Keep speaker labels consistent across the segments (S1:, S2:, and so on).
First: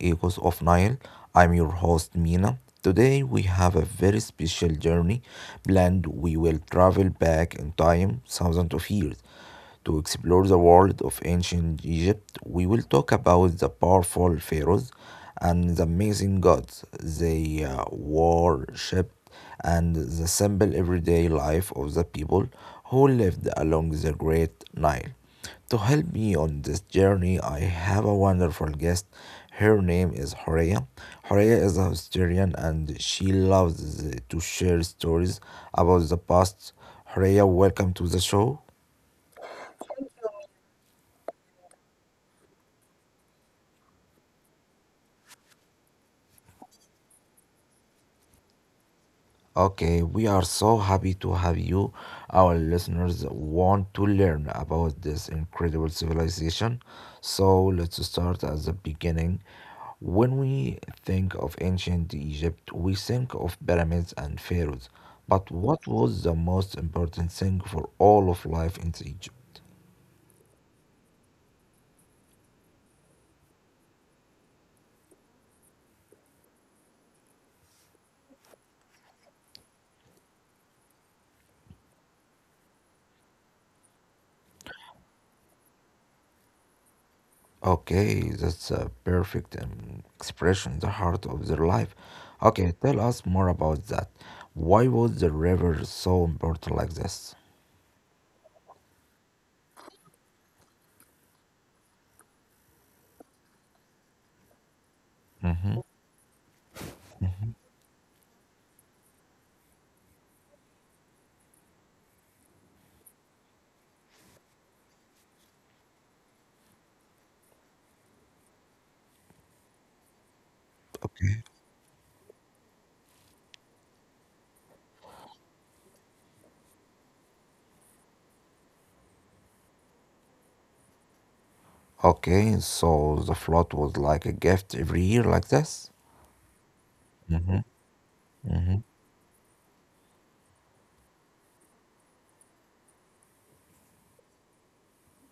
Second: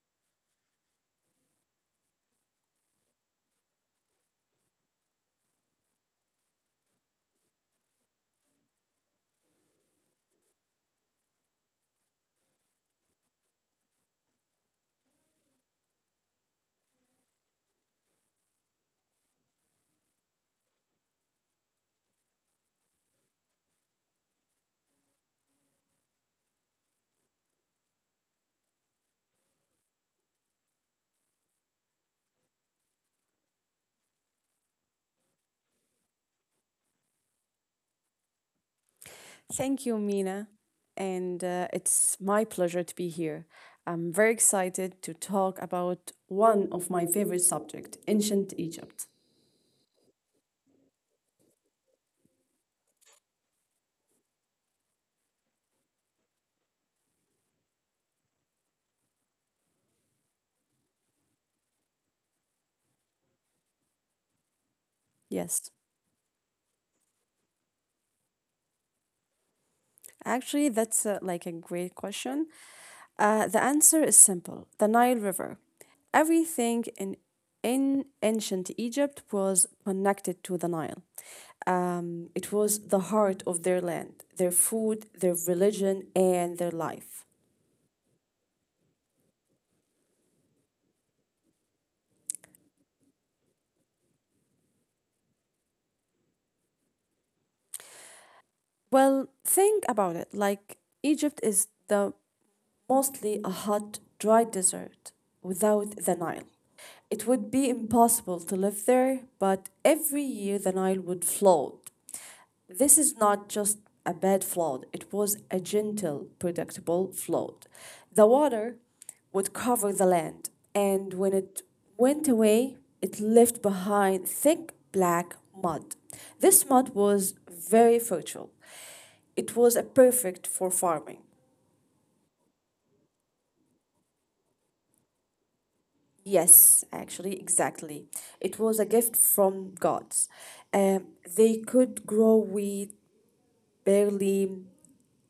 S1: Echoes of Nile. I'm your host Mina. Today we have a very special journey planned. We will travel back in time thousands of years to explore the world of ancient Egypt. We will talk about the powerful pharaohs and the amazing gods they worshipped, and the simple everyday life of the people who lived along the Great Nile. To help me on this journey, I have a wonderful guest. Her name is Horea. Horea is a historian and she loves to share stories about the past. Horea, welcome to the show.
S2: Thank you, Mina. And it's my pleasure to be here. I'm very excited to talk about one of my favorite subjects, ancient Egypt.
S1: Okay, we are so happy to have you. Our listeners want to learn about this incredible civilization. So let's start at the beginning. When we think of ancient Egypt, we think of pyramids and pharaohs. But
S2: Yes,
S1: what was the most important thing for all of life in Egypt?
S2: actually, that's like a great question. The answer is simple the Nile River. Everything in ancient Egypt was connected to the Nile. It was the heart of their land, their food, their religion, and their life.
S1: Okay, that's a perfect expression, the heart of their life. Okay, tell us more about that. Why was the river so important like this?
S2: Well, think about it. Like, Egypt is the mostly a hot, dry desert
S1: Mm-hmm.
S2: without the Nile. It would be impossible to live there, but every year the Nile would flood. This is not just a bad flood, it was a gentle, predictable flood. The water would cover the land, and when
S1: Okay.
S2: it went away, it left behind thick black mud. This mud was very fertile. It was a perfect for farming.
S1: Okay, so the flood was like a gift every year like this?
S2: Yes, actually,
S1: Mm-hmm.
S2: exactly. It was
S1: Mm-hmm.
S2: a gift from God. Um, they could grow wheat, barley,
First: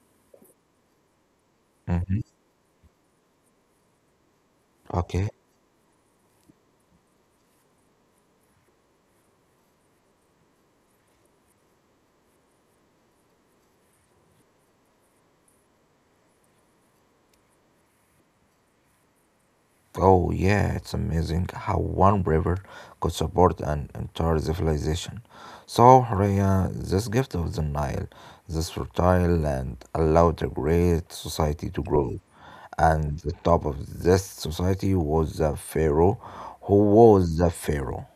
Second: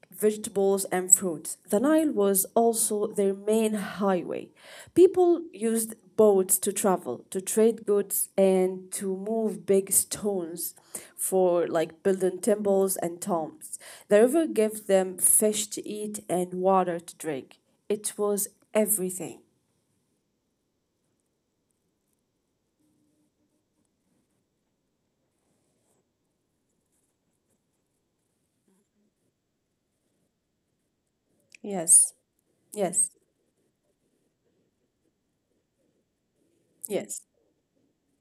S2: vegetables, and fruits. The Nile
S1: Mm-hmm.
S2: was also their main highway.
S1: Okay.
S2: People used boats to travel, to trade goods, and to move big stones for like building temples and tombs. The river gave them fish to eat and water to drink. It was everything.
S1: Oh, yeah, it's amazing how one river could support an entire civilization. So, Rhea, this gift of the Nile, this fertile land, allowed a great society to
S2: Yes,
S1: grow.
S2: yes,
S1: And the top of this society was the Pharaoh. Who
S2: yes.
S1: was the Pharaoh?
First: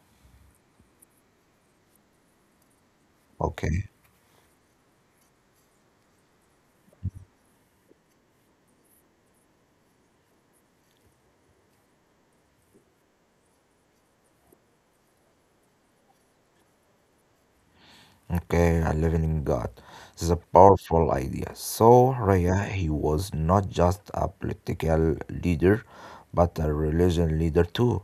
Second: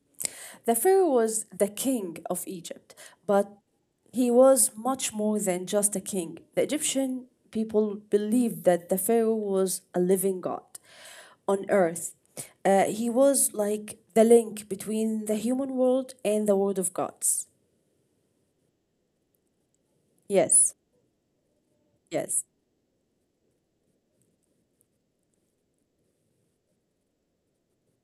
S2: The pharaoh was the king of Egypt, but
S1: Okay,
S2: he was much more than just a king. The Egyptian people believed that the pharaoh was a living god on earth. He was like the link between the human world and the world of gods.
S1: okay, a living god. This is a
S2: Yes,
S1: powerful idea. So,
S2: yes,
S1: Rhea, he was not just a political leader, but a religion leader too.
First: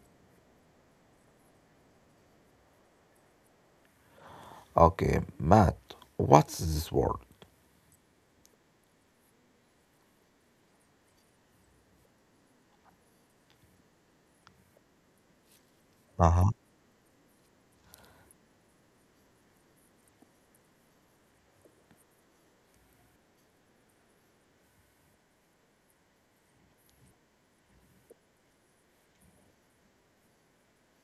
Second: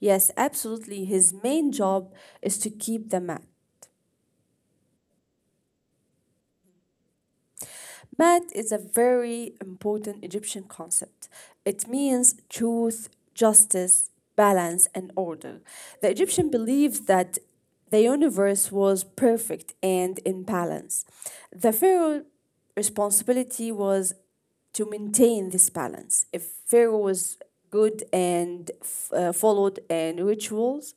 S2: yes, absolutely. His main job is to keep the mat.
S1: Okay, Matt, what's this word?
S2: Math is a very important Egyptian concept. It means truth, justice, balance, and order. The
S1: Uh-huh.
S2: Egyptian believed that the universe was perfect and in balance. The pharaoh's responsibility was to maintain this balance. If Pharaoh was good and followed and rituals,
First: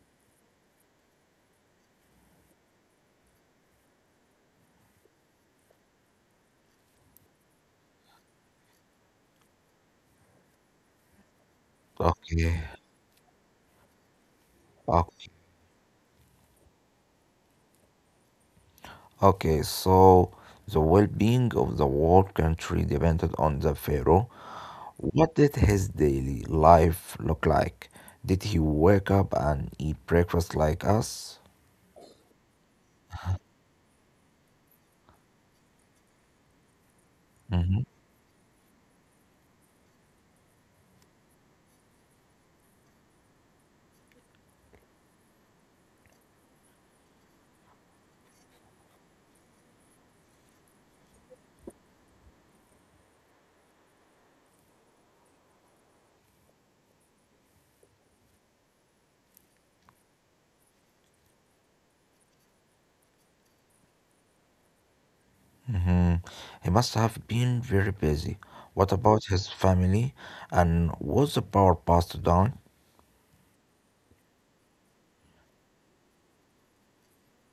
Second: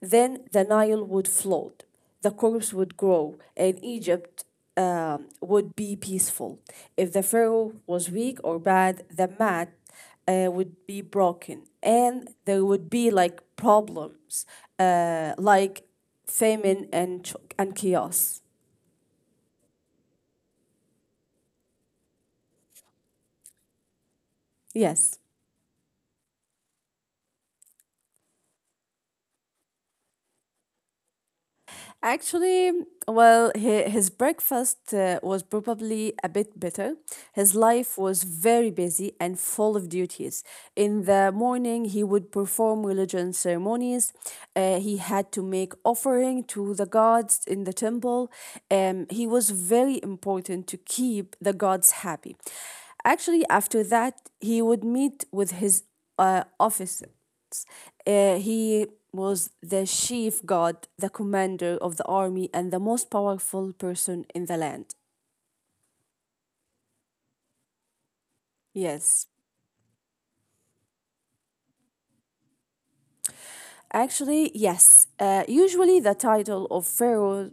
S2: then the Nile would float, the crops would grow, and Egypt would be peaceful. If the Pharaoh was weak or bad, the mat would be broken, and
S1: Okay.
S2: there would be like problems,
S1: Okay.
S2: like famine and chaos.
S1: Okay, so the well-being of the whole country depended on the pharaoh.
S2: Yes.
S1: What did his daily life look like? Did he wake up and eat breakfast like us?
S2: Actually, well, his breakfast was probably a bit better. His
S1: Mm-hmm.
S2: life was very busy and full of duties. In the morning, he would perform religion ceremonies. He had to make offering to the gods in the temple. He was very important to keep the gods happy. Actually, after that, he would meet with his office he was the chief god, the commander of the army, and the most powerful person in the land.
S1: Mm-hmm. He must have been very busy. What about
S2: Yes.
S1: his family? And was the power passed down?
S2: Actually, yes. Usually, the title of pharaoh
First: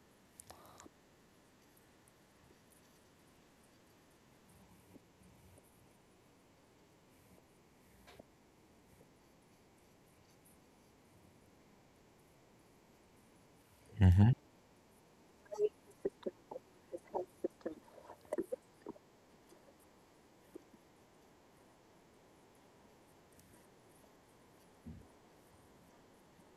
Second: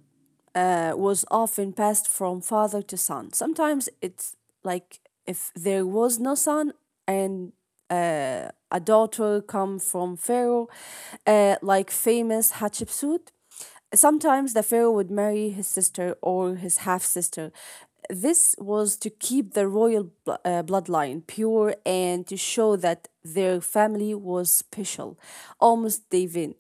S2: was often passed from father to son. Sometimes it's like if there was no son and a daughter come from Pharaoh, like famous Hatshepsut. Sometimes the pharaoh would marry his sister or his half sister. This was to keep the royal bloodline pure and to show that their family was special, almost divine.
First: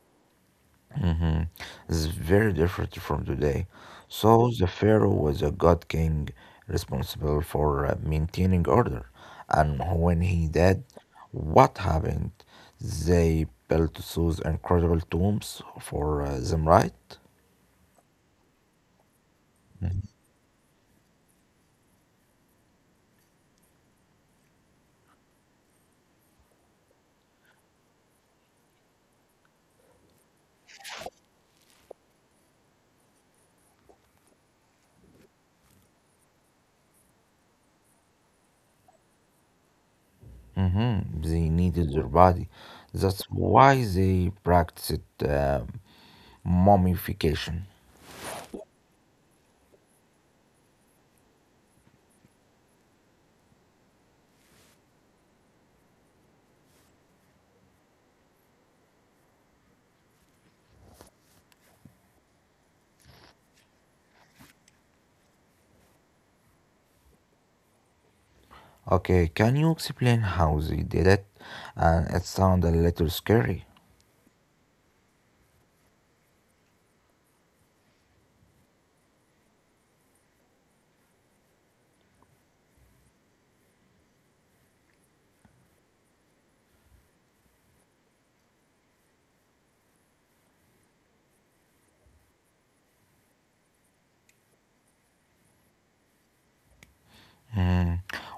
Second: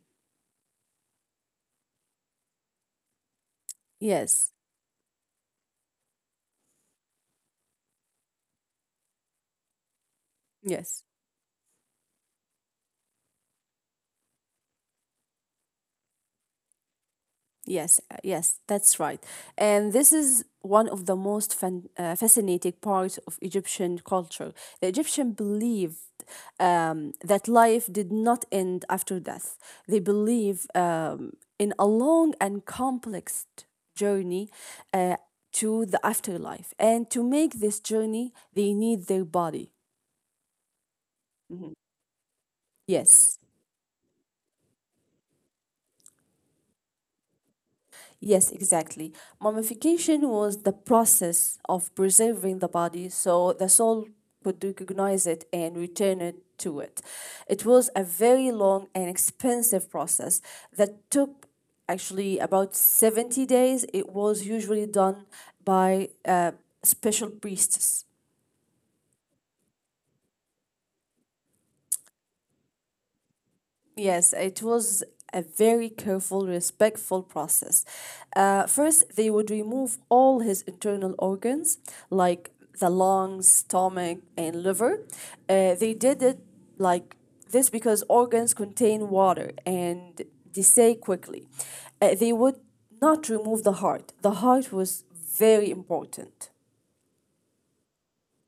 S1: Mm-hmm. It's very different from today.
S2: Yes,
S1: So the pharaoh was a god king responsible for maintaining order. And when he did,
S2: yes.
S1: what happened? They built those incredible tombs for them, right?
S2: Yes, that's right. And this is one of the most fascinating parts of Egyptian culture. The Egyptian believed that life did not end after death. They believe in a long and complex journey uh, to the afterlife. And to make this journey, they need their body.
S1: Mm-hmm. They needed their body. That's
S2: Yes.
S1: why they practiced mummification.
S2: Yes, exactly. Mummification was the process of preserving the body so the soul could recognize it and return it to it. It was a very long and expensive process that took actually about 70 days. It was usually done by special priests.
S1: Okay, can you explain how they did it? It sounds a little scary.
S2: Yes, it was a very careful, respectful process. First, they would remove all his internal organs, like the lungs, stomach, and liver. They did it like this because organs contain water and decay quickly. They would not remove the heart. The heart was very important.
S1: Hmm,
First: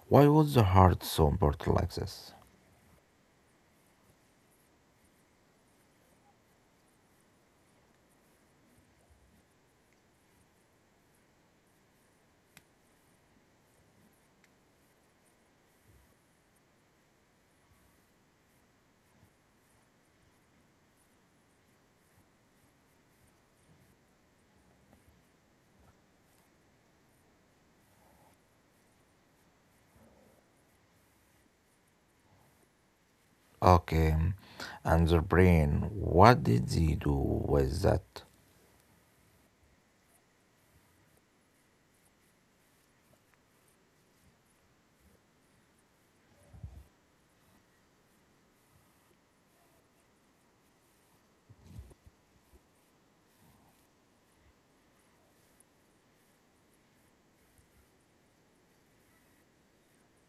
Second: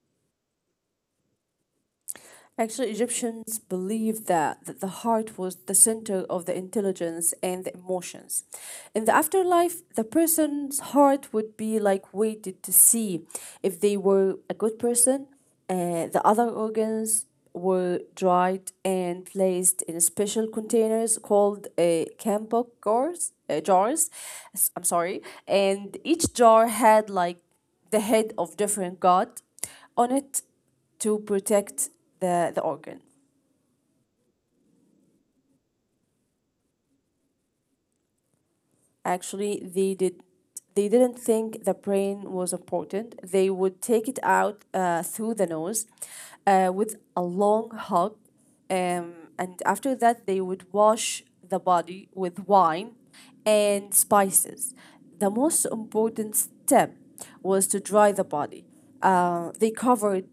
S1: why was the heart so important like this?
S2: Actually, Egyptians believed that the heart was the center of the intelligence and the emotions. In the afterlife, the person's heart would be like weighted to see if they were a good person. The other organs were dried and placed in special containers called kambok jars. I'm sorry, and each jar had like the head of different god on it to protect the organ.
S1: Okay, and the brain, what did they do with that?
S2: Actually, they didn't think the brain was important. They would take it out through the nose with a long hug, and after that they would wash the body with wine and spices. The most important step was to dry the body. They covered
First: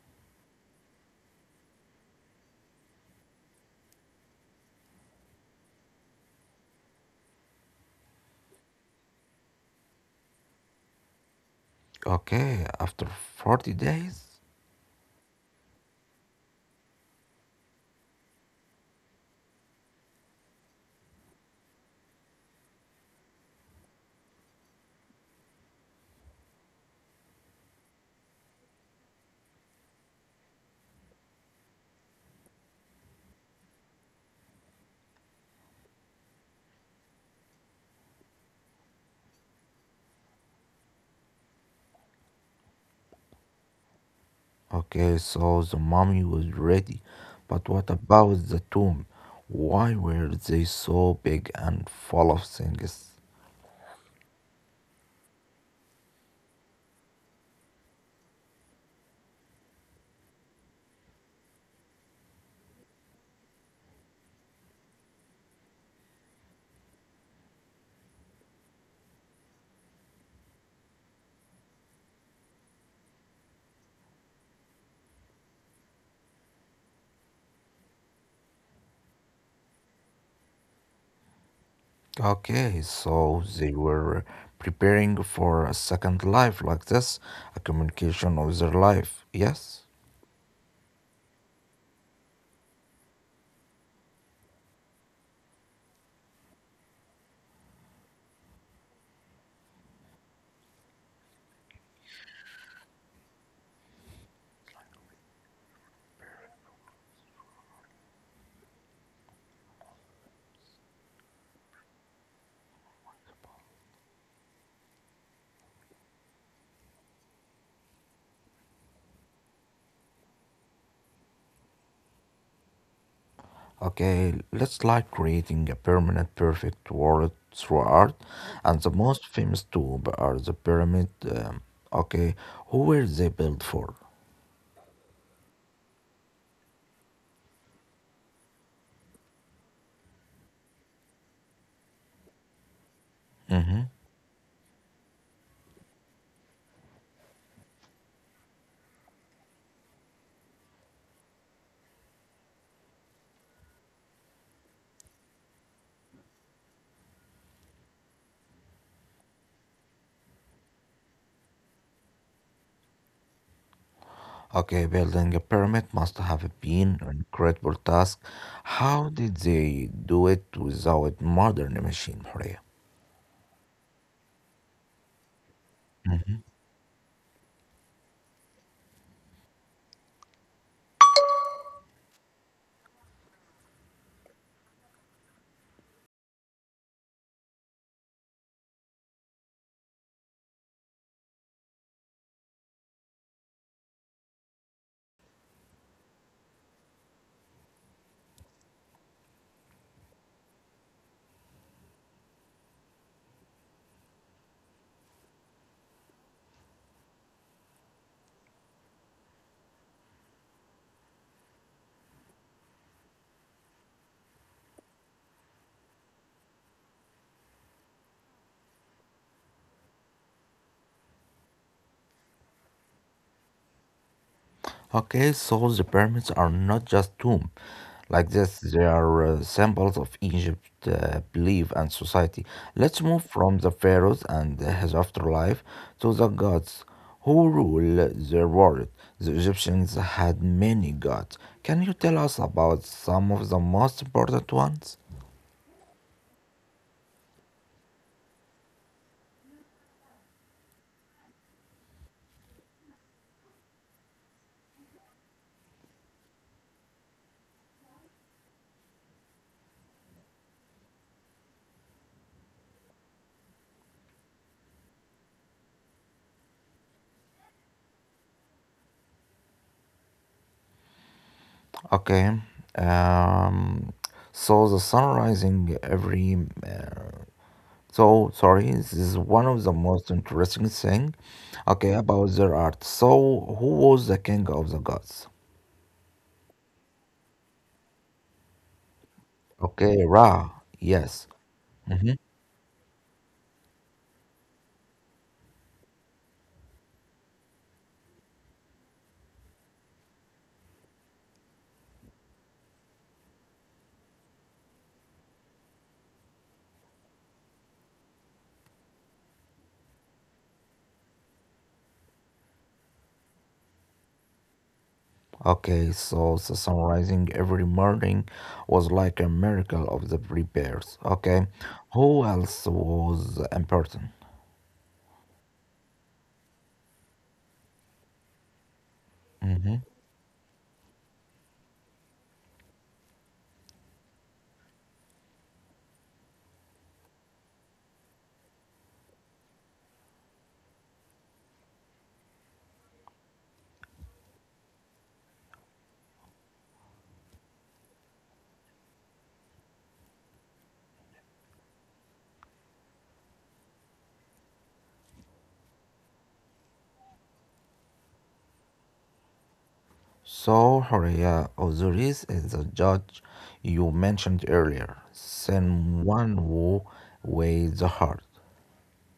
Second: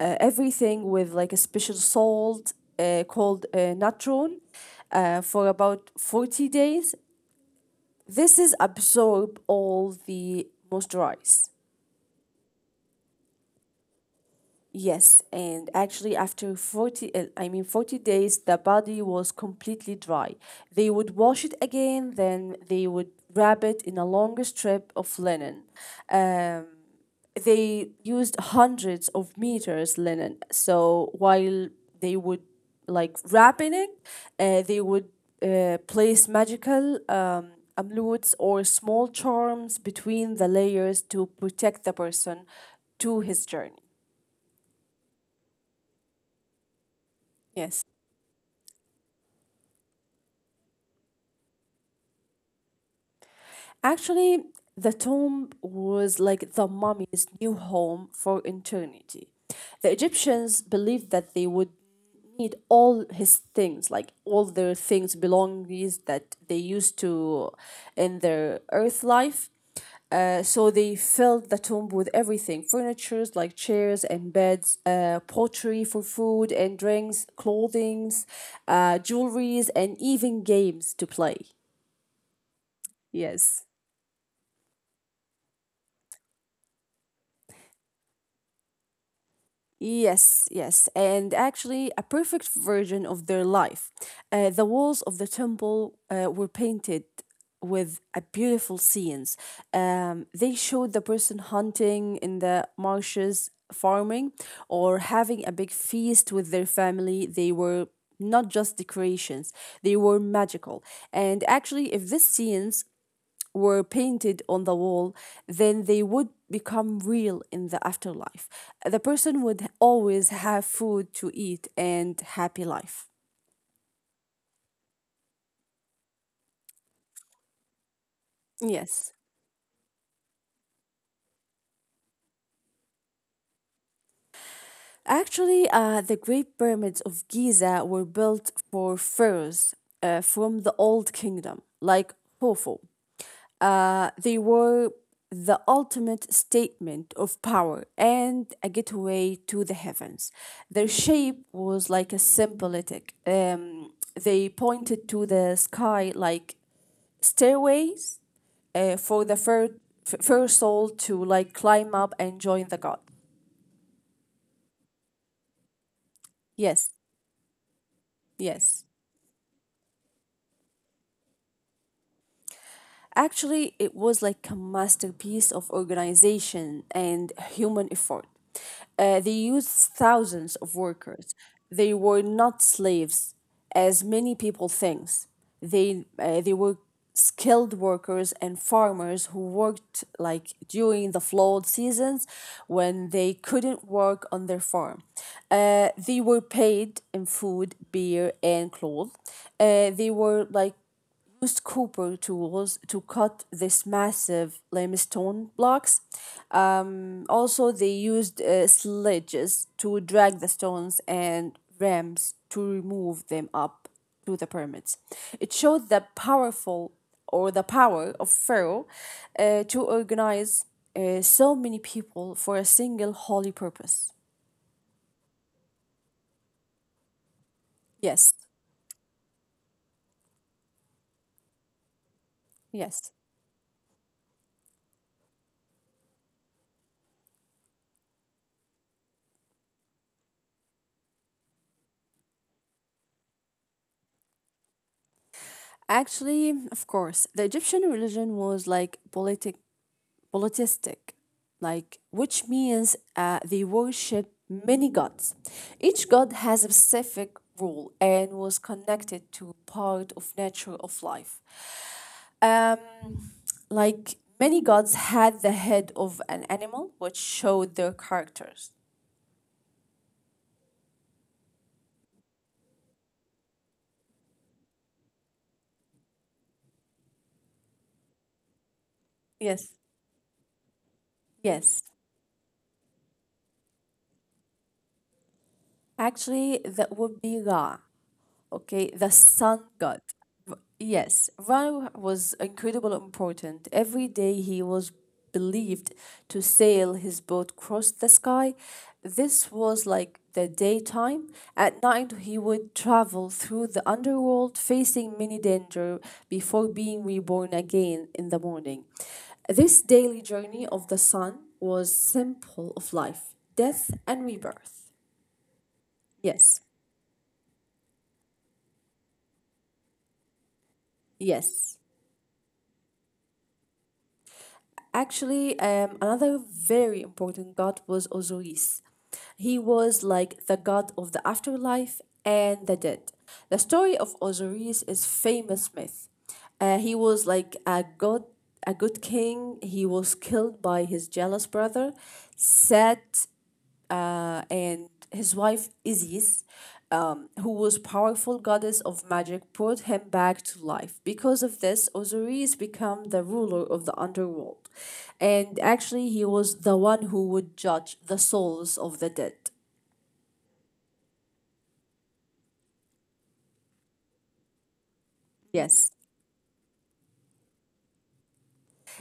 S2: everything with like a special salt called natron for about 40 days. This is absorb all the moisturize.
S1: Okay, after 40 days?
S2: Yes, and actually after 40 I mean 40 days the body was completely dry. They would wash it again then they would wrap it in a longer strip of linen. Um, they used hundreds of meters linen. So while they would like wrapping it, they would place magical amulets or small charms between the layers to protect the person to his journey.
S1: Okay, so the mummy was ready. But
S2: Yes.
S1: what about the tomb? Why were they so big and full of things?
S2: Actually, the tomb was like the mummy's new home for eternity. The Egyptians believed that they would need all his things, like all their things, belongings that they used to in their earth life. So they filled the tomb with everything furnitures like chairs and beds, pottery for food and drinks, clothings, jewelries, and even games to play.
S1: Okay, so
S2: Yes.
S1: they were preparing for a second life like this, a communication of their life, yes?
S2: Yes, and actually, a perfect version of their life. The walls of the temple were painted with a beautiful scenes. They showed the person hunting in the marshes, farming, or having a big feast with their family. They were not just decorations; they were magical. And actually, if this scenes were painted on the wall, then they would become real in the afterlife. The person would always have food to eat and happy life.
S1: Okay, let's like creating a permanent perfect world through art, and the
S2: Yes.
S1: most famous tube are the pyramid. Okay, who were they built for?
S2: Actually, the Great Pyramids of Giza were built for pharaohs from the Old Kingdom, like Hofu.
S1: Hmm.
S2: They were the ultimate statement of power and a gateway to the heavens. Their shape was like a symbolic. They pointed to the sky like stairways for the first soul to like climb up and join the god.
S1: Okay, building a pyramid must have been
S2: Yes,
S1: an incredible task.
S2: yes.
S1: How did they do it without modern machine?
S2: Actually, it was like a masterpiece of organization and human effort. They used thousands of workers. They were not slaves, as many people think. They were skilled workers and farmers who worked like during the flood seasons when they couldn't work on their farm. They were paid in food, beer, and clothes. They were like used copper tools to cut these massive limestone blocks. Also, they used sledges to drag the stones and ramps to remove them up to the pyramids. It showed the power of Pharaoh to organize so many people for a single holy purpose.
S1: Okay, so the pyramids are not just tombs. Like
S2: Yes,
S1: this, they are symbols of Egypt belief and society. Let's
S2: yes.
S1: move from the pharaohs and his afterlife to the gods who rule their world. The Egyptians had many gods. Can you tell us about some of the most important ones?
S2: Actually, of course, the Egyptian religion was like politic polytheistic, like which means they worship many gods. Each god has a specific role and was connected to part of nature of life. Um, like many gods had the head of an animal, which showed their characters.
S1: Okay. Um, so the sun rising every so sorry, this is one of the
S2: Yes.
S1: most interesting thing.
S2: Yes.
S1: Okay, about their art. So, who was the king of the gods?
S2: Actually, that would be Ra. Okay, the sun
S1: Okay,
S2: god.
S1: Ra. Yes.
S2: Yes, Ra
S1: Mhm.
S2: was incredibly important. Every day he was believed to sail his boat across the sky. This was like the daytime. At night, he would travel through the underworld, facing many danger before being reborn again in the morning. This daily journey of the sun was simple of life, death, and rebirth.
S1: Okay, so the
S2: Yes,
S1: sunrising every morning was like a miracle of the prepares. Okay,
S2: yes.
S1: who else was important?
S2: Actually, another very important god was Osiris. He
S1: Hmm.
S2: was like the god of the afterlife and the dead. The story of Osiris is famous myth. He was like a god, a good king. He was killed by his jealous brother, Set, and his wife Isis, who was powerful goddess of magic, brought him back to life. Because of this, Osiris became the ruler of the underworld, and actually he was the one who would judge the souls of the dead.
S1: So, Horea, Osiris is the judge you mentioned earlier, Sen
S2: Yes,
S1: one who weighs the heart.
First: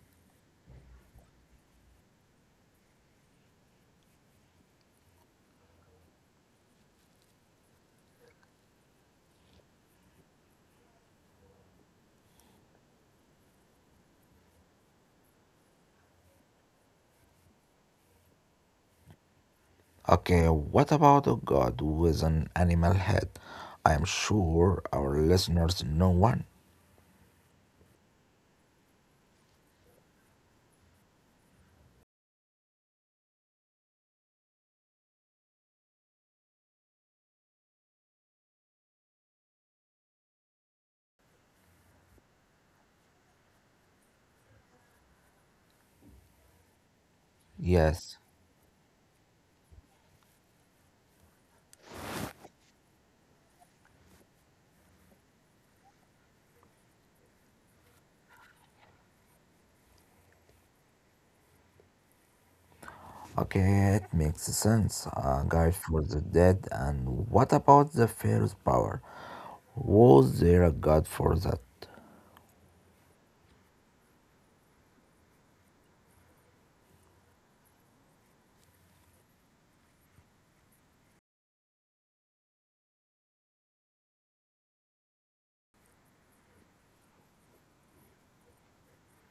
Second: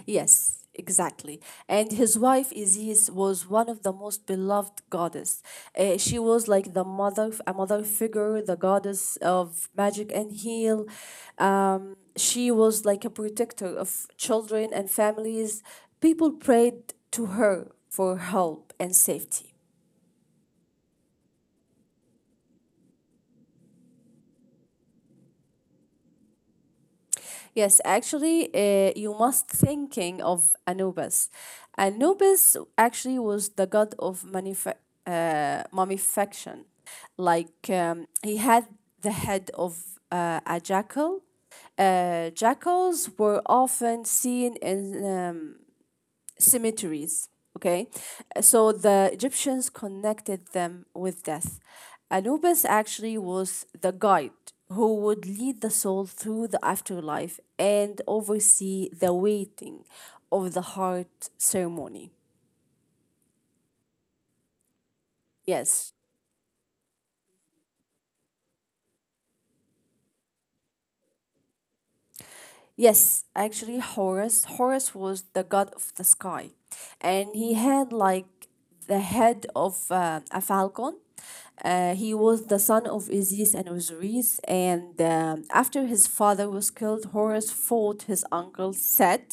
S2: Yes, exactly. And his wife Isis was one of the most beloved goddess. She was like the mother, a mother figure, the goddess of magic and heal. She was like a protector of children and families. People prayed to her for help and safety.
S1: Okay, what about a god with an animal head? I am sure our listeners know one.
S2: Yes, actually, you must thinking of Anubis. Anubis actually was the god of mummification. Like he had the head of a jackal. Jackals were often seen in cemeteries. Okay,
S1: Yes.
S2: so the Egyptians connected them with death. Anubis actually was the guide who would lead the soul through the afterlife and oversee the waiting of the heart ceremony.
S1: Okay, it makes sense. A guide
S2: Yes,
S1: for the dead. And what about the pharaoh's power? Was there a god for that?
S2: Yes, actually, Horus. Horus was the god of the sky, and he had like the head of a falcon. He was the son of Isis and Osiris, and after his father was killed, Horus fought his uncle set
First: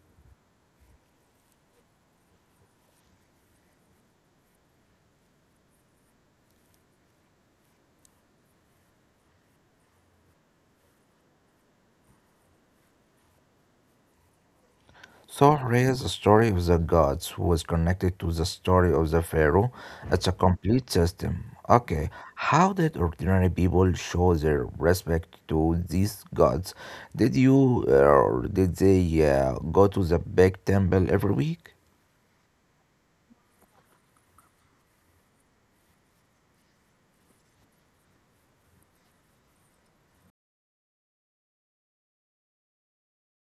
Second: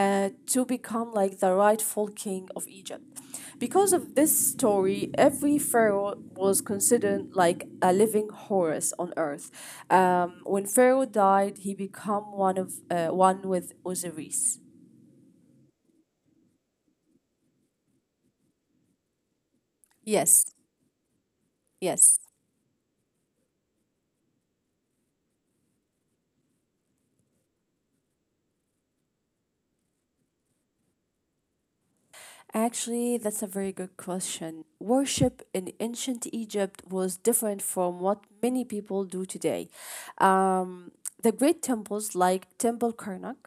S2: to become like the rightful king of Egypt. Because of this story, every pharaoh was considered like a living Horus on earth. When Pharaoh died, he became one with Osiris.
S1: Sahra's story of the gods was connected to the story of the pharaoh. It's a
S2: Yes,
S1: complete system. Okay,
S2: yes.
S1: how did ordinary people show their respect to these gods? Did they go to the big temple every week?
S2: Actually, that's a very good question. Worship in ancient Egypt was different from what many people do today. Um, the great temples like Temple Karnak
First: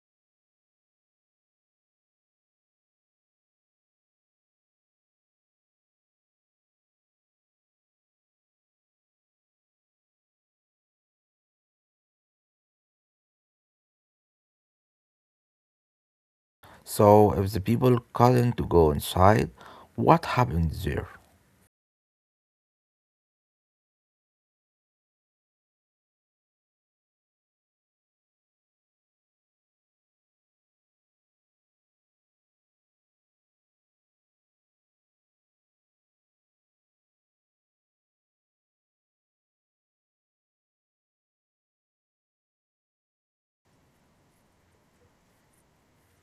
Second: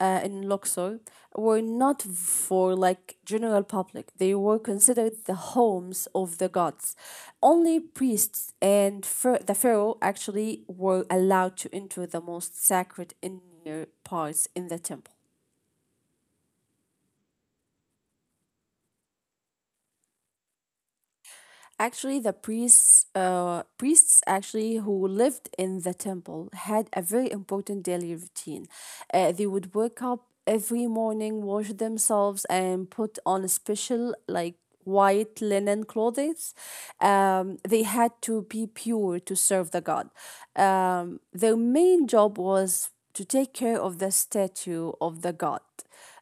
S2: in Luxor were not for like general public. They were considered the homes of the gods. Only the pharaoh actually were allowed to enter the most sacred inner parts in the temple.
S1: So if the people couldn't go inside, what happened there?
S2: Actually, priests actually who lived in the temple had a very important daily routine. They would wake up every morning, wash themselves, and put on a special like white linen clothing. They had to be pure to serve the god. Their main job was to take care of the statue of the god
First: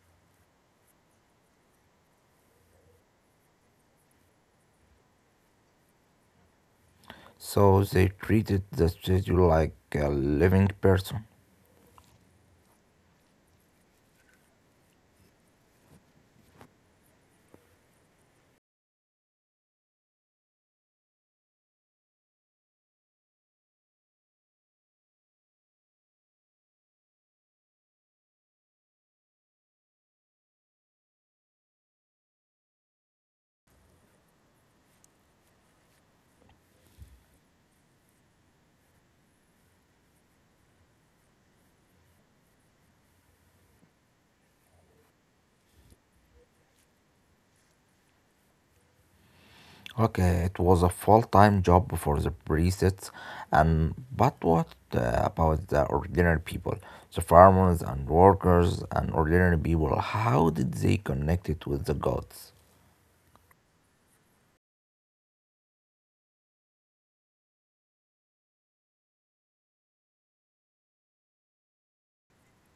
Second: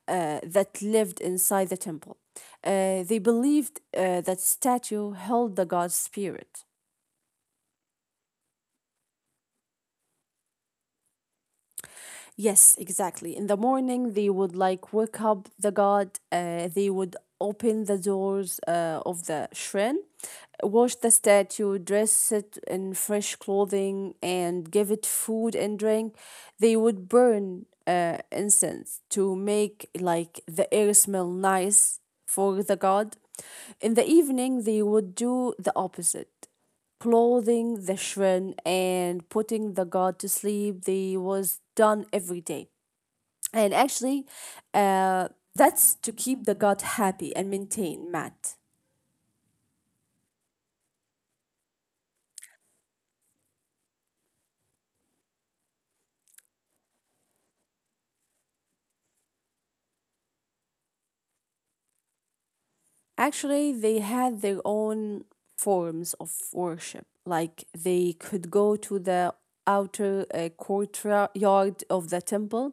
S2: that lived inside the temple. They believed that statue held the god's spirit.
S1: So they treated the statue like a living person.
S2: Yes, exactly. In the morning, they would like wake up the god. They would open the doors of the shrine, wash the statue, dress it in fresh clothing, and give it food and drink. They would burn incense to make like the air smell nice for the god. In the evening, they would do the opposite. Clothing the shrine and putting the god to sleep they was done every day and actually uh, that's to keep the god happy and maintain matt.
S1: Okay, it was a full-time job for the priests, and but what about the ordinary people, the farmers and workers and ordinary people? How did they connect it with the gods?
S2: Actually, they had their own forms of worship. Like they could go to the outer courtyard of the temple,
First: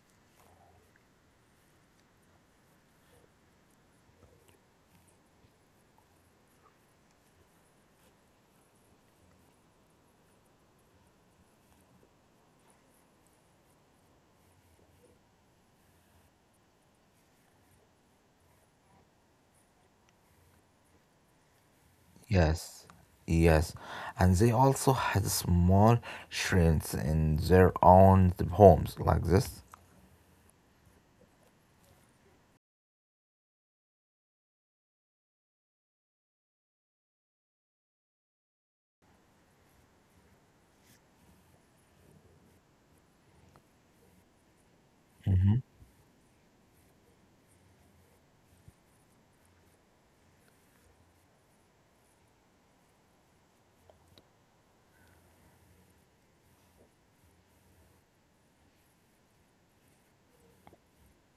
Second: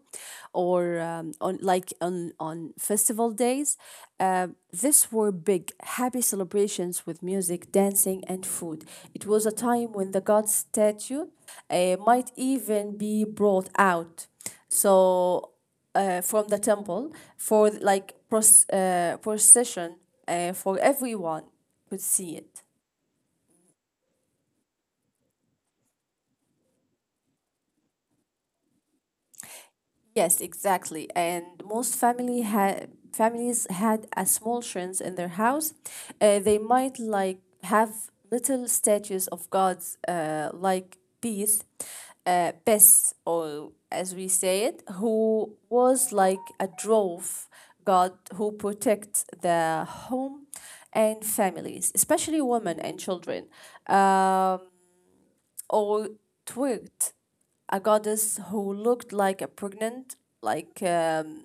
S2: or on on festival days. This were big, happy celebrations with music, dancing, and food. It was a time when the god statue might even be brought out. So from the temple for like procession for everyone could see it.
S1: Yes, yes, and they also had small shrines in their own homes, like this.
S2: Yes, exactly. And most family had families had a small shrines in their house. They might like have little statues of gods, like Bes, or as we say it, who was like a drove god who protects the home and families, especially women and children. Um, or Twirt, a goddess who looked like a pregnant, like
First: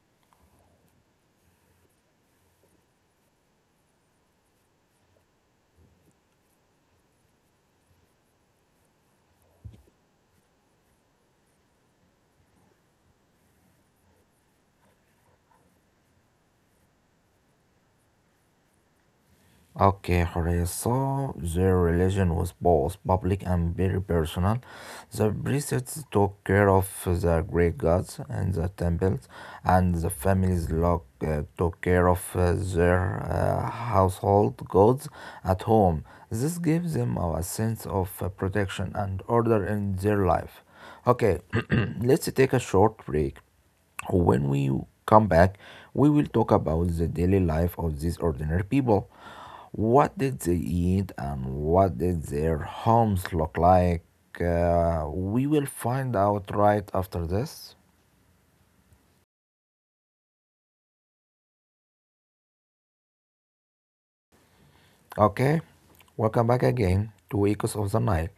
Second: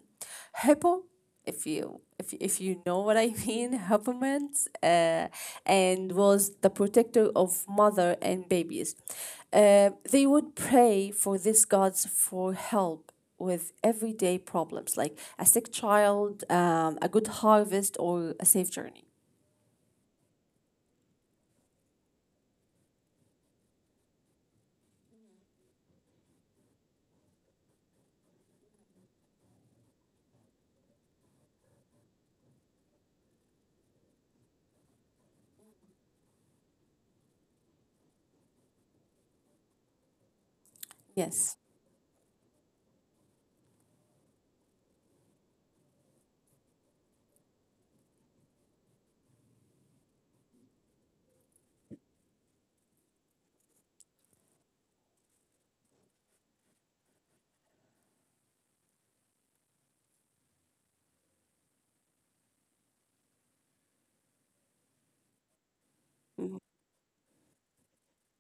S2: hippo, if you know what I mean, hippomans, and was the protector of mother and babies. They would pray for these gods for help with everyday problems like a sick child, a good harvest, or a safe journey.
S1: Okay, Horea, so their relation was both public and very personal. The priests took care of the great gods and the temples, and the families took care of their household gods at home. This gives them a sense of protection and order in their life. Okay,
S2: Yes.
S1: let's take a short break. When we come back, we will talk about the daily life of these ordinary people. What did they eat and what did their homes look like? We will find out right after this. Okay? Welcome
S2: Mhm.
S1: back again to Echoes of the Nile.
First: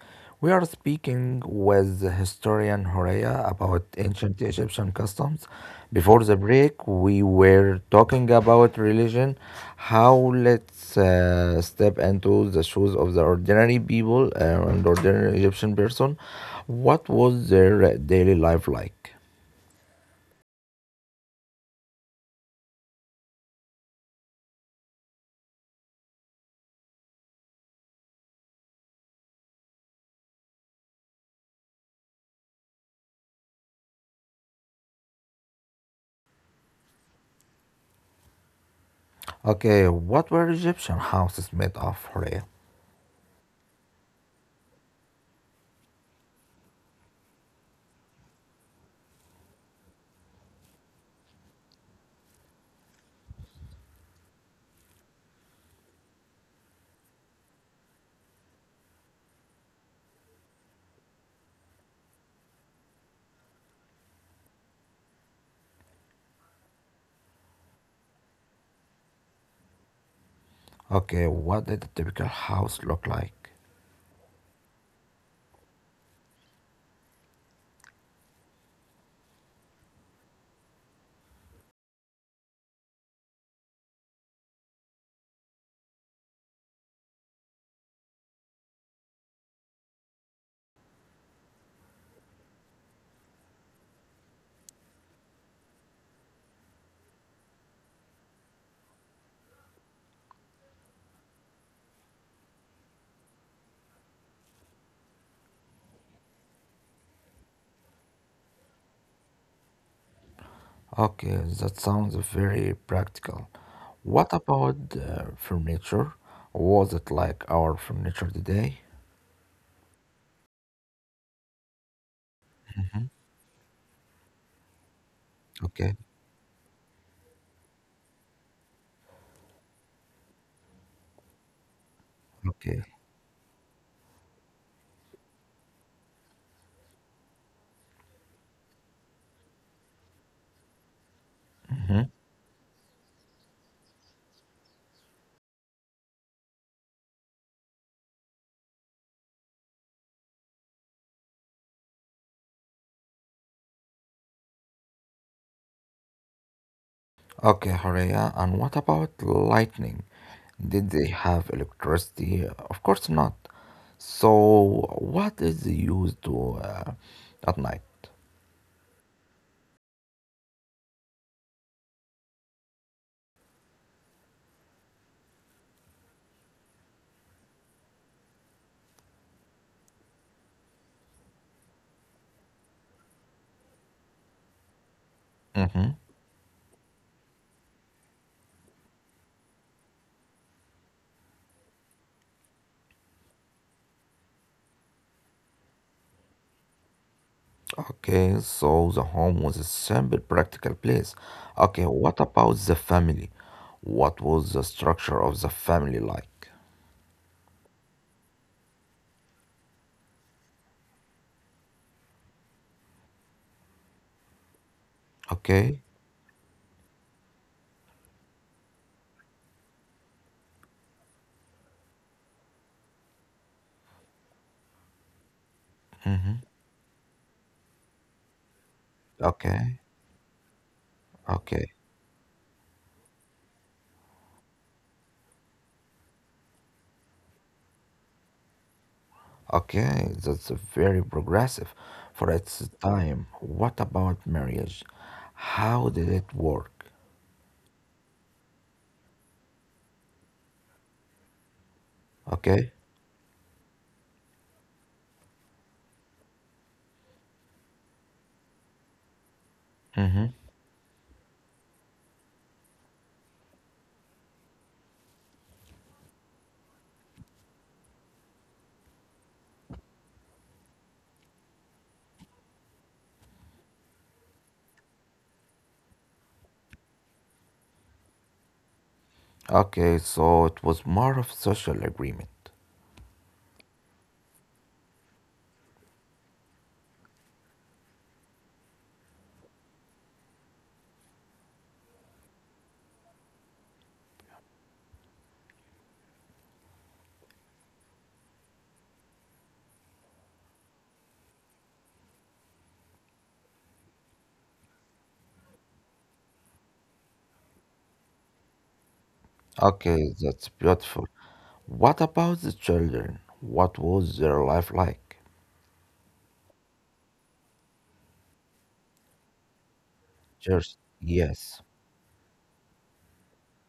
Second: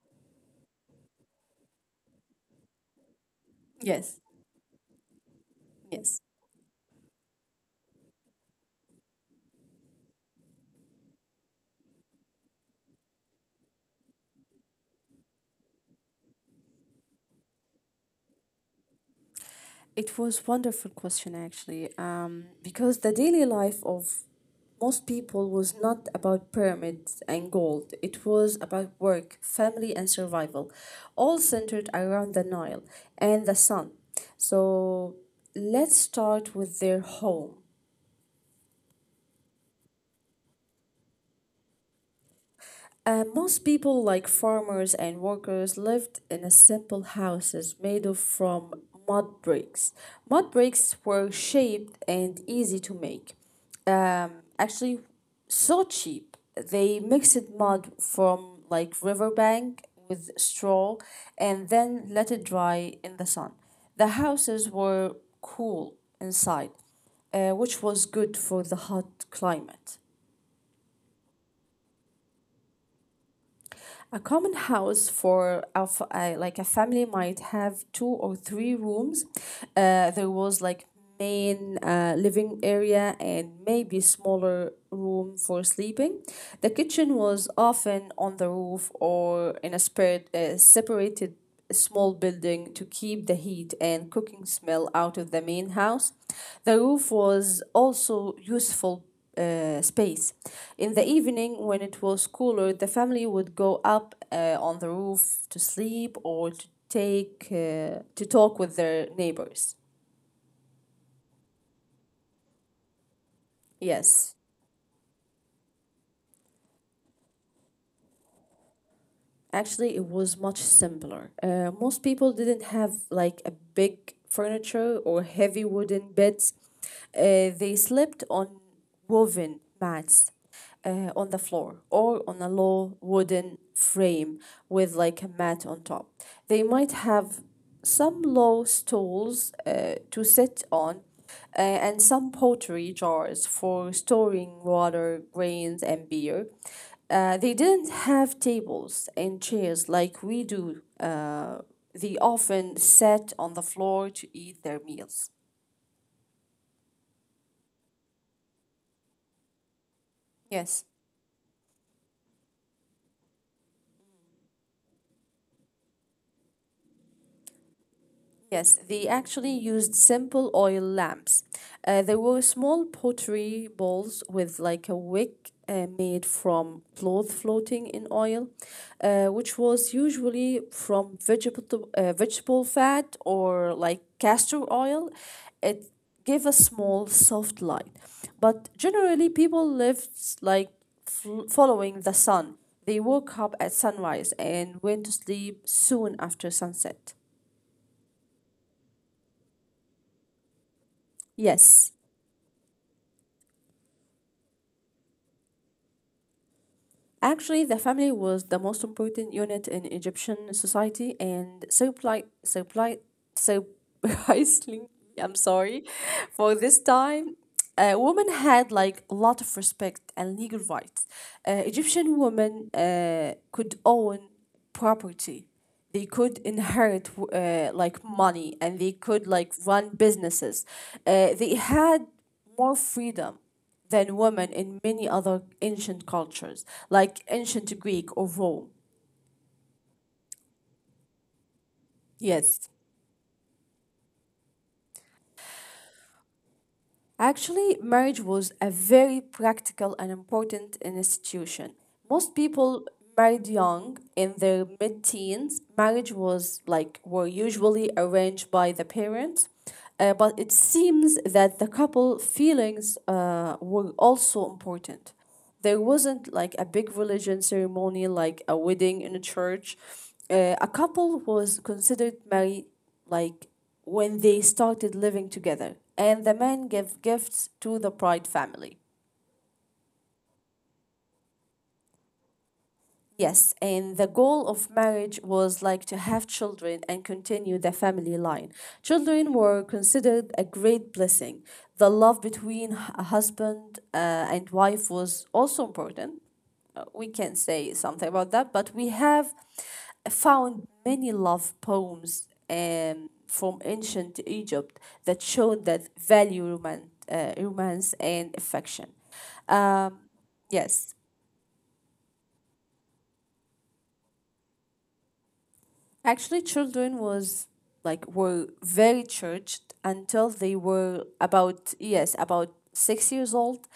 S1: We are speaking with historian Horea about
S2: Yes.
S1: ancient Egyptian customs.
S2: Yes.
S1: Before the break, we were talking about religion. How let's step into the shoes of the ordinary people and ordinary Egyptian person. What was their daily life like?
S2: It was wonderful question actually, because the daily life of most people was not about pyramids and gold. It was about work, family, and survival, all centered around the Nile and the sun. So let's start with their home.
S1: Okay, what were Egyptian houses made of, Horea?
S2: Most people, like farmers and workers, lived in a simple houses made of from mud bricks. Mud bricks were shaped and easy to make. Um, Actually, so cheap. They mixed mud from like riverbank with straw and then let it dry in the sun. The houses were cool inside, which was good for the hot climate.
S1: Okay, what did a typical house look like?
S2: A common house for like a family might have two or three rooms. There was like main living area and maybe smaller room for sleeping. The kitchen was often on the roof or in a separated a small building to keep the heat and cooking smell out of the main house. The roof was also useful space. In the evening, when it was cooler, the family would go up on the roof to sleep or to take to talk with their neighbors.
S1: Okay, that sounds very practical. What
S2: Yes.
S1: about furniture? Was it like our furniture today?
S2: Actually, it was much simpler. Most people didn't have
S1: Mhm.
S2: like a big furniture or heavy
S1: Okay,
S2: wooden beds. They slept on woven mats on the floor or on a
S1: okay.
S2: low wooden frame with like a mat on top. They might have some low stools to sit on and
S1: Mhm.
S2: some pottery jars for storing water, grains, and beer. They didn't have tables and chairs like we do. They often sat on the floor to eat their meals.
S1: Okay, Horea, and what about lightning? Did
S2: Yes.
S1: they have electricity? Of course not. So, what is used to at night?
S2: Yes, they actually used simple oil lamps. There were small pottery bowls with like a wick made from cloth floating in oil, which was usually from vegetable fat or like castor oil.
S1: Mm-hmm.
S2: It gave a small, soft light. But generally, people lived like following the sun. They woke up at sunrise and went to sleep soon after sunset.
S1: Okay, so the home was a simple, practical place. Okay,
S2: Yes.
S1: what about the family? What was the structure of the family like?
S2: Actually, the family was the most important unit in Egyptian society and supply supply surprisingly, I'm
S1: Okay,
S2: sorry, for this time, women had like a lot of respect and legal rights. Egyptian women could own property. They could inherit like money and they could like
S1: okay,
S2: run businesses. They
S1: okay,
S2: had more freedom than women in many other ancient cultures, like ancient Greek or Rome.
S1: okay, that's very progressive for its
S2: Yes.
S1: time. What about marriage? How did it work?
S2: Actually, marriage was a very practical and important institution. Most
S1: Okay,
S2: people married young in their mid teens. Marriage was like were usually arranged by the parents. But
S1: mm-hmm.
S2: it seems that the couple feelings were also important. There wasn't like a big religion ceremony like a wedding in a church. A couple was considered married like when they started living together and the man gave gifts to the bride family.
S1: Okay, so it was more of social agreement.
S2: Yes, and the goal of marriage was like to have children and continue the family line. Children were considered a great blessing. The love between a husband and wife was also important. We can say something about that, but we have found many love poems from ancient Egypt that showed that value romance, romance and affection. Um,
S1: Okay, that's
S2: yes.
S1: beautiful. What about the children? What was their life like?
S2: Actually, children was like were very churched until they
S1: Just
S2: were
S1: yes.
S2: about yes about six years old.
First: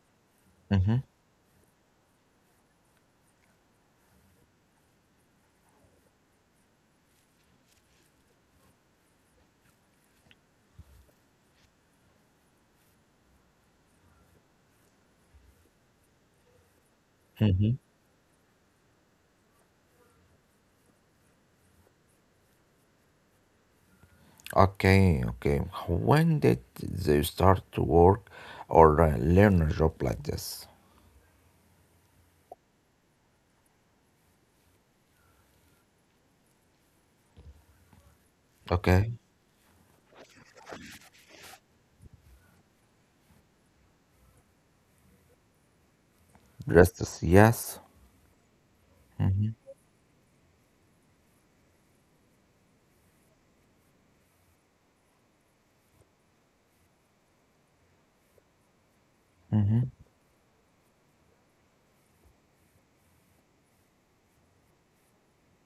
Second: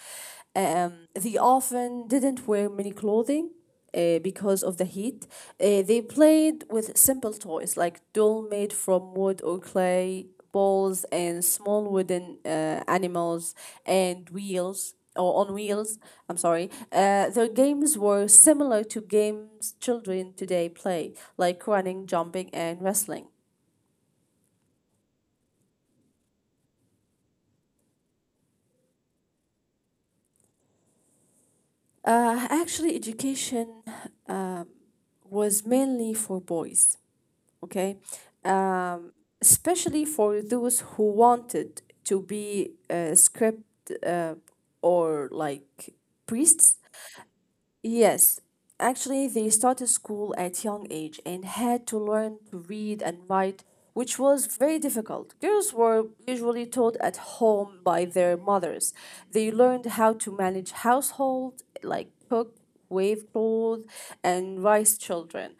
S1: Hmm.
S2: They often didn't wear many clothing. Because of the heat, they played with simple toys like doll made from wood or clay, balls, and small wooden animals and wheels or on wheels. I'm sorry. Their
S1: Hmm.
S2: games were similar to games children today play, like running, jumping, and wrestling.
S1: Okay, okay. When did they start to work or learn a job like this?
S2: Actually, education um, was mainly for boys. Okay,
S1: Okay,
S2: um, especially for those who wanted to be script or like priests.
S1: justice. Yes.
S2: Yes, actually, they started school at young age and had to learn to read and write, which was very difficult. Girls were usually taught at home by their mothers. They learned how to manage household, like cook, wave clothes, and raise children.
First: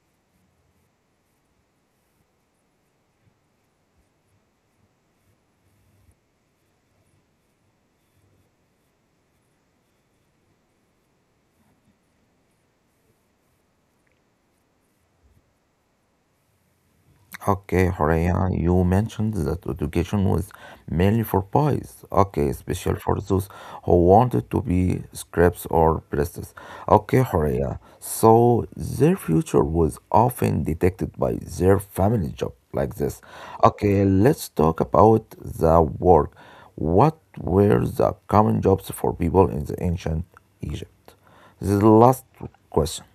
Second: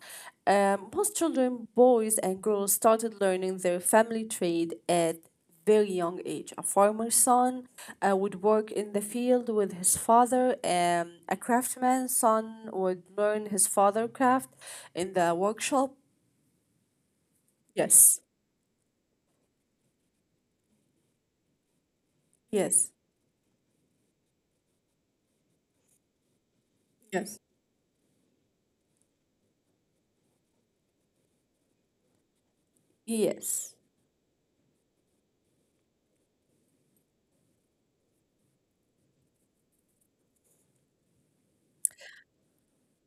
S2: Most children, boys and girls, started learning their family trade at very young age. A farmer's son would work in the field with his father. A craftsman's son would learn his father craft in the workshop.
S1: Okay,
S2: Yes,
S1: Horea, you mentioned that education was mainly for boys. Okay,
S2: yes.
S1: especially for those who wanted to be scripts or priests. Okay,
S2: Yes.
S1: Horea. So their future was often detected by their family job like this.
S2: Yes,
S1: Okay, let's talk about the work. What were the common jobs for people in the ancient Egypt? This is the last question.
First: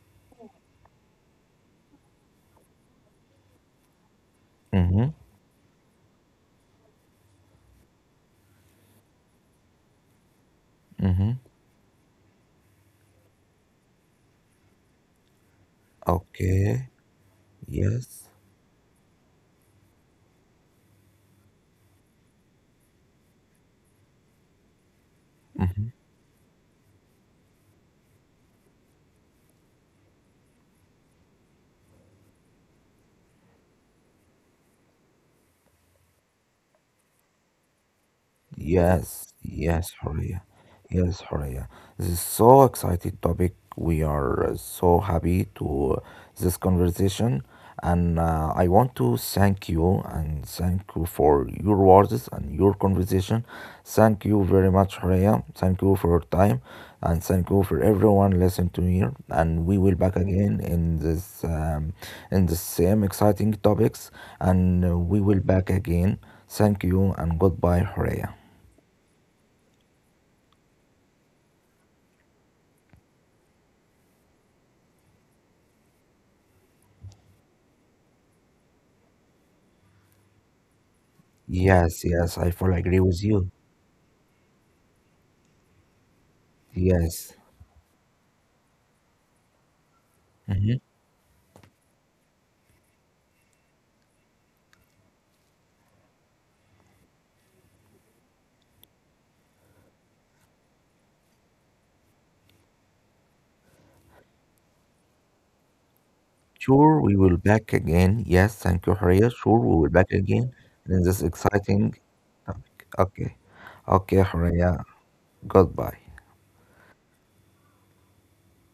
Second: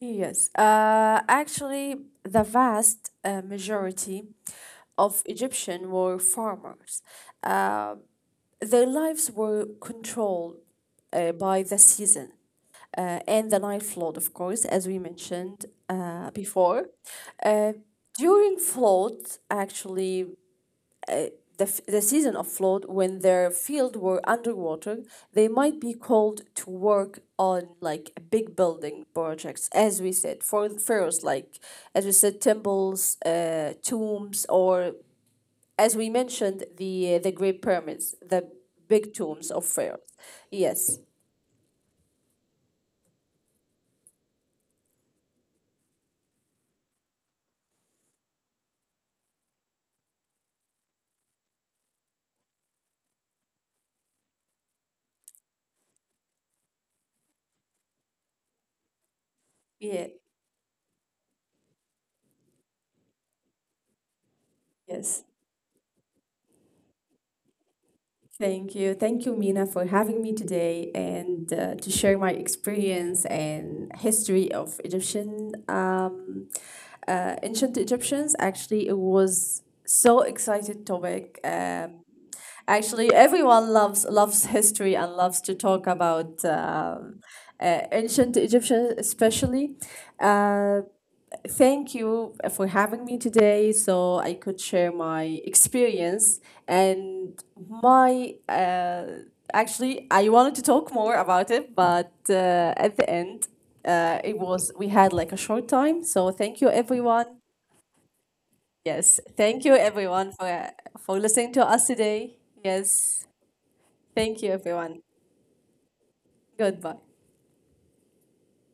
S2: yes. Actually, the vast majority
S1: Mm-hmm.
S2: of Egyptian were farmers. Uh, their lives were controlled by the season, and the Nile flood, of course, as we mentioned before.
S1: Okay.
S2: Uh,
S1: Yes.
S2: During flood, actually, the season of flood, when their field were underwater, they might be called to work on like big building projects, as we said, for the pharaohs, like as we said, temples, tombs, or as we mentioned, the great pyramids, the big
S1: Yes,
S2: tombs of
S1: yes,
S2: pharaohs.
S1: Horia.
S2: Yes.
S1: Yes, Horia. This is so exciting topic. We are so happy to this conversation, and I want to thank you and thank you for your words and your conversation. Thank you very much, Horia. Thank you for your time, and thank you for everyone listening to me. And we will
S2: Yeah.
S1: back again in this in the same exciting topics, and we
S2: Yes.
S1: will back again. Thank you and goodbye, Horea.
S2: Thank you. Thank you, Mina, for having me today and to share my experience and history of Egyptian, ancient Egyptians. Actually, it was so excited topic.
S1: Yes, yes, I fully agree
S2: Actually,
S1: with you.
S2: everyone loves history and loves to talk about
S1: Yes.
S2: ancient Egyptians, especially.
S1: Hmm.
S2: Um, Thank you for having me today so I could share my experience and my. Actually, I wanted to talk more about it, but at the end, it was. We had like a short time. So thank you,
S1: Sure, we
S2: everyone.
S1: will back again. Yes, thank you,
S2: Yes.
S1: Haria. Sure,
S2: Thank you,
S1: we will back
S2: everyone,
S1: again in
S2: for
S1: this
S2: listening to us
S1: exciting
S2: today.
S1: topic.
S2: Yes.
S1: Okay. Okay,
S2: Thank you,
S1: Haria.
S2: everyone.
S1: Goodbye.
S2: Goodbye.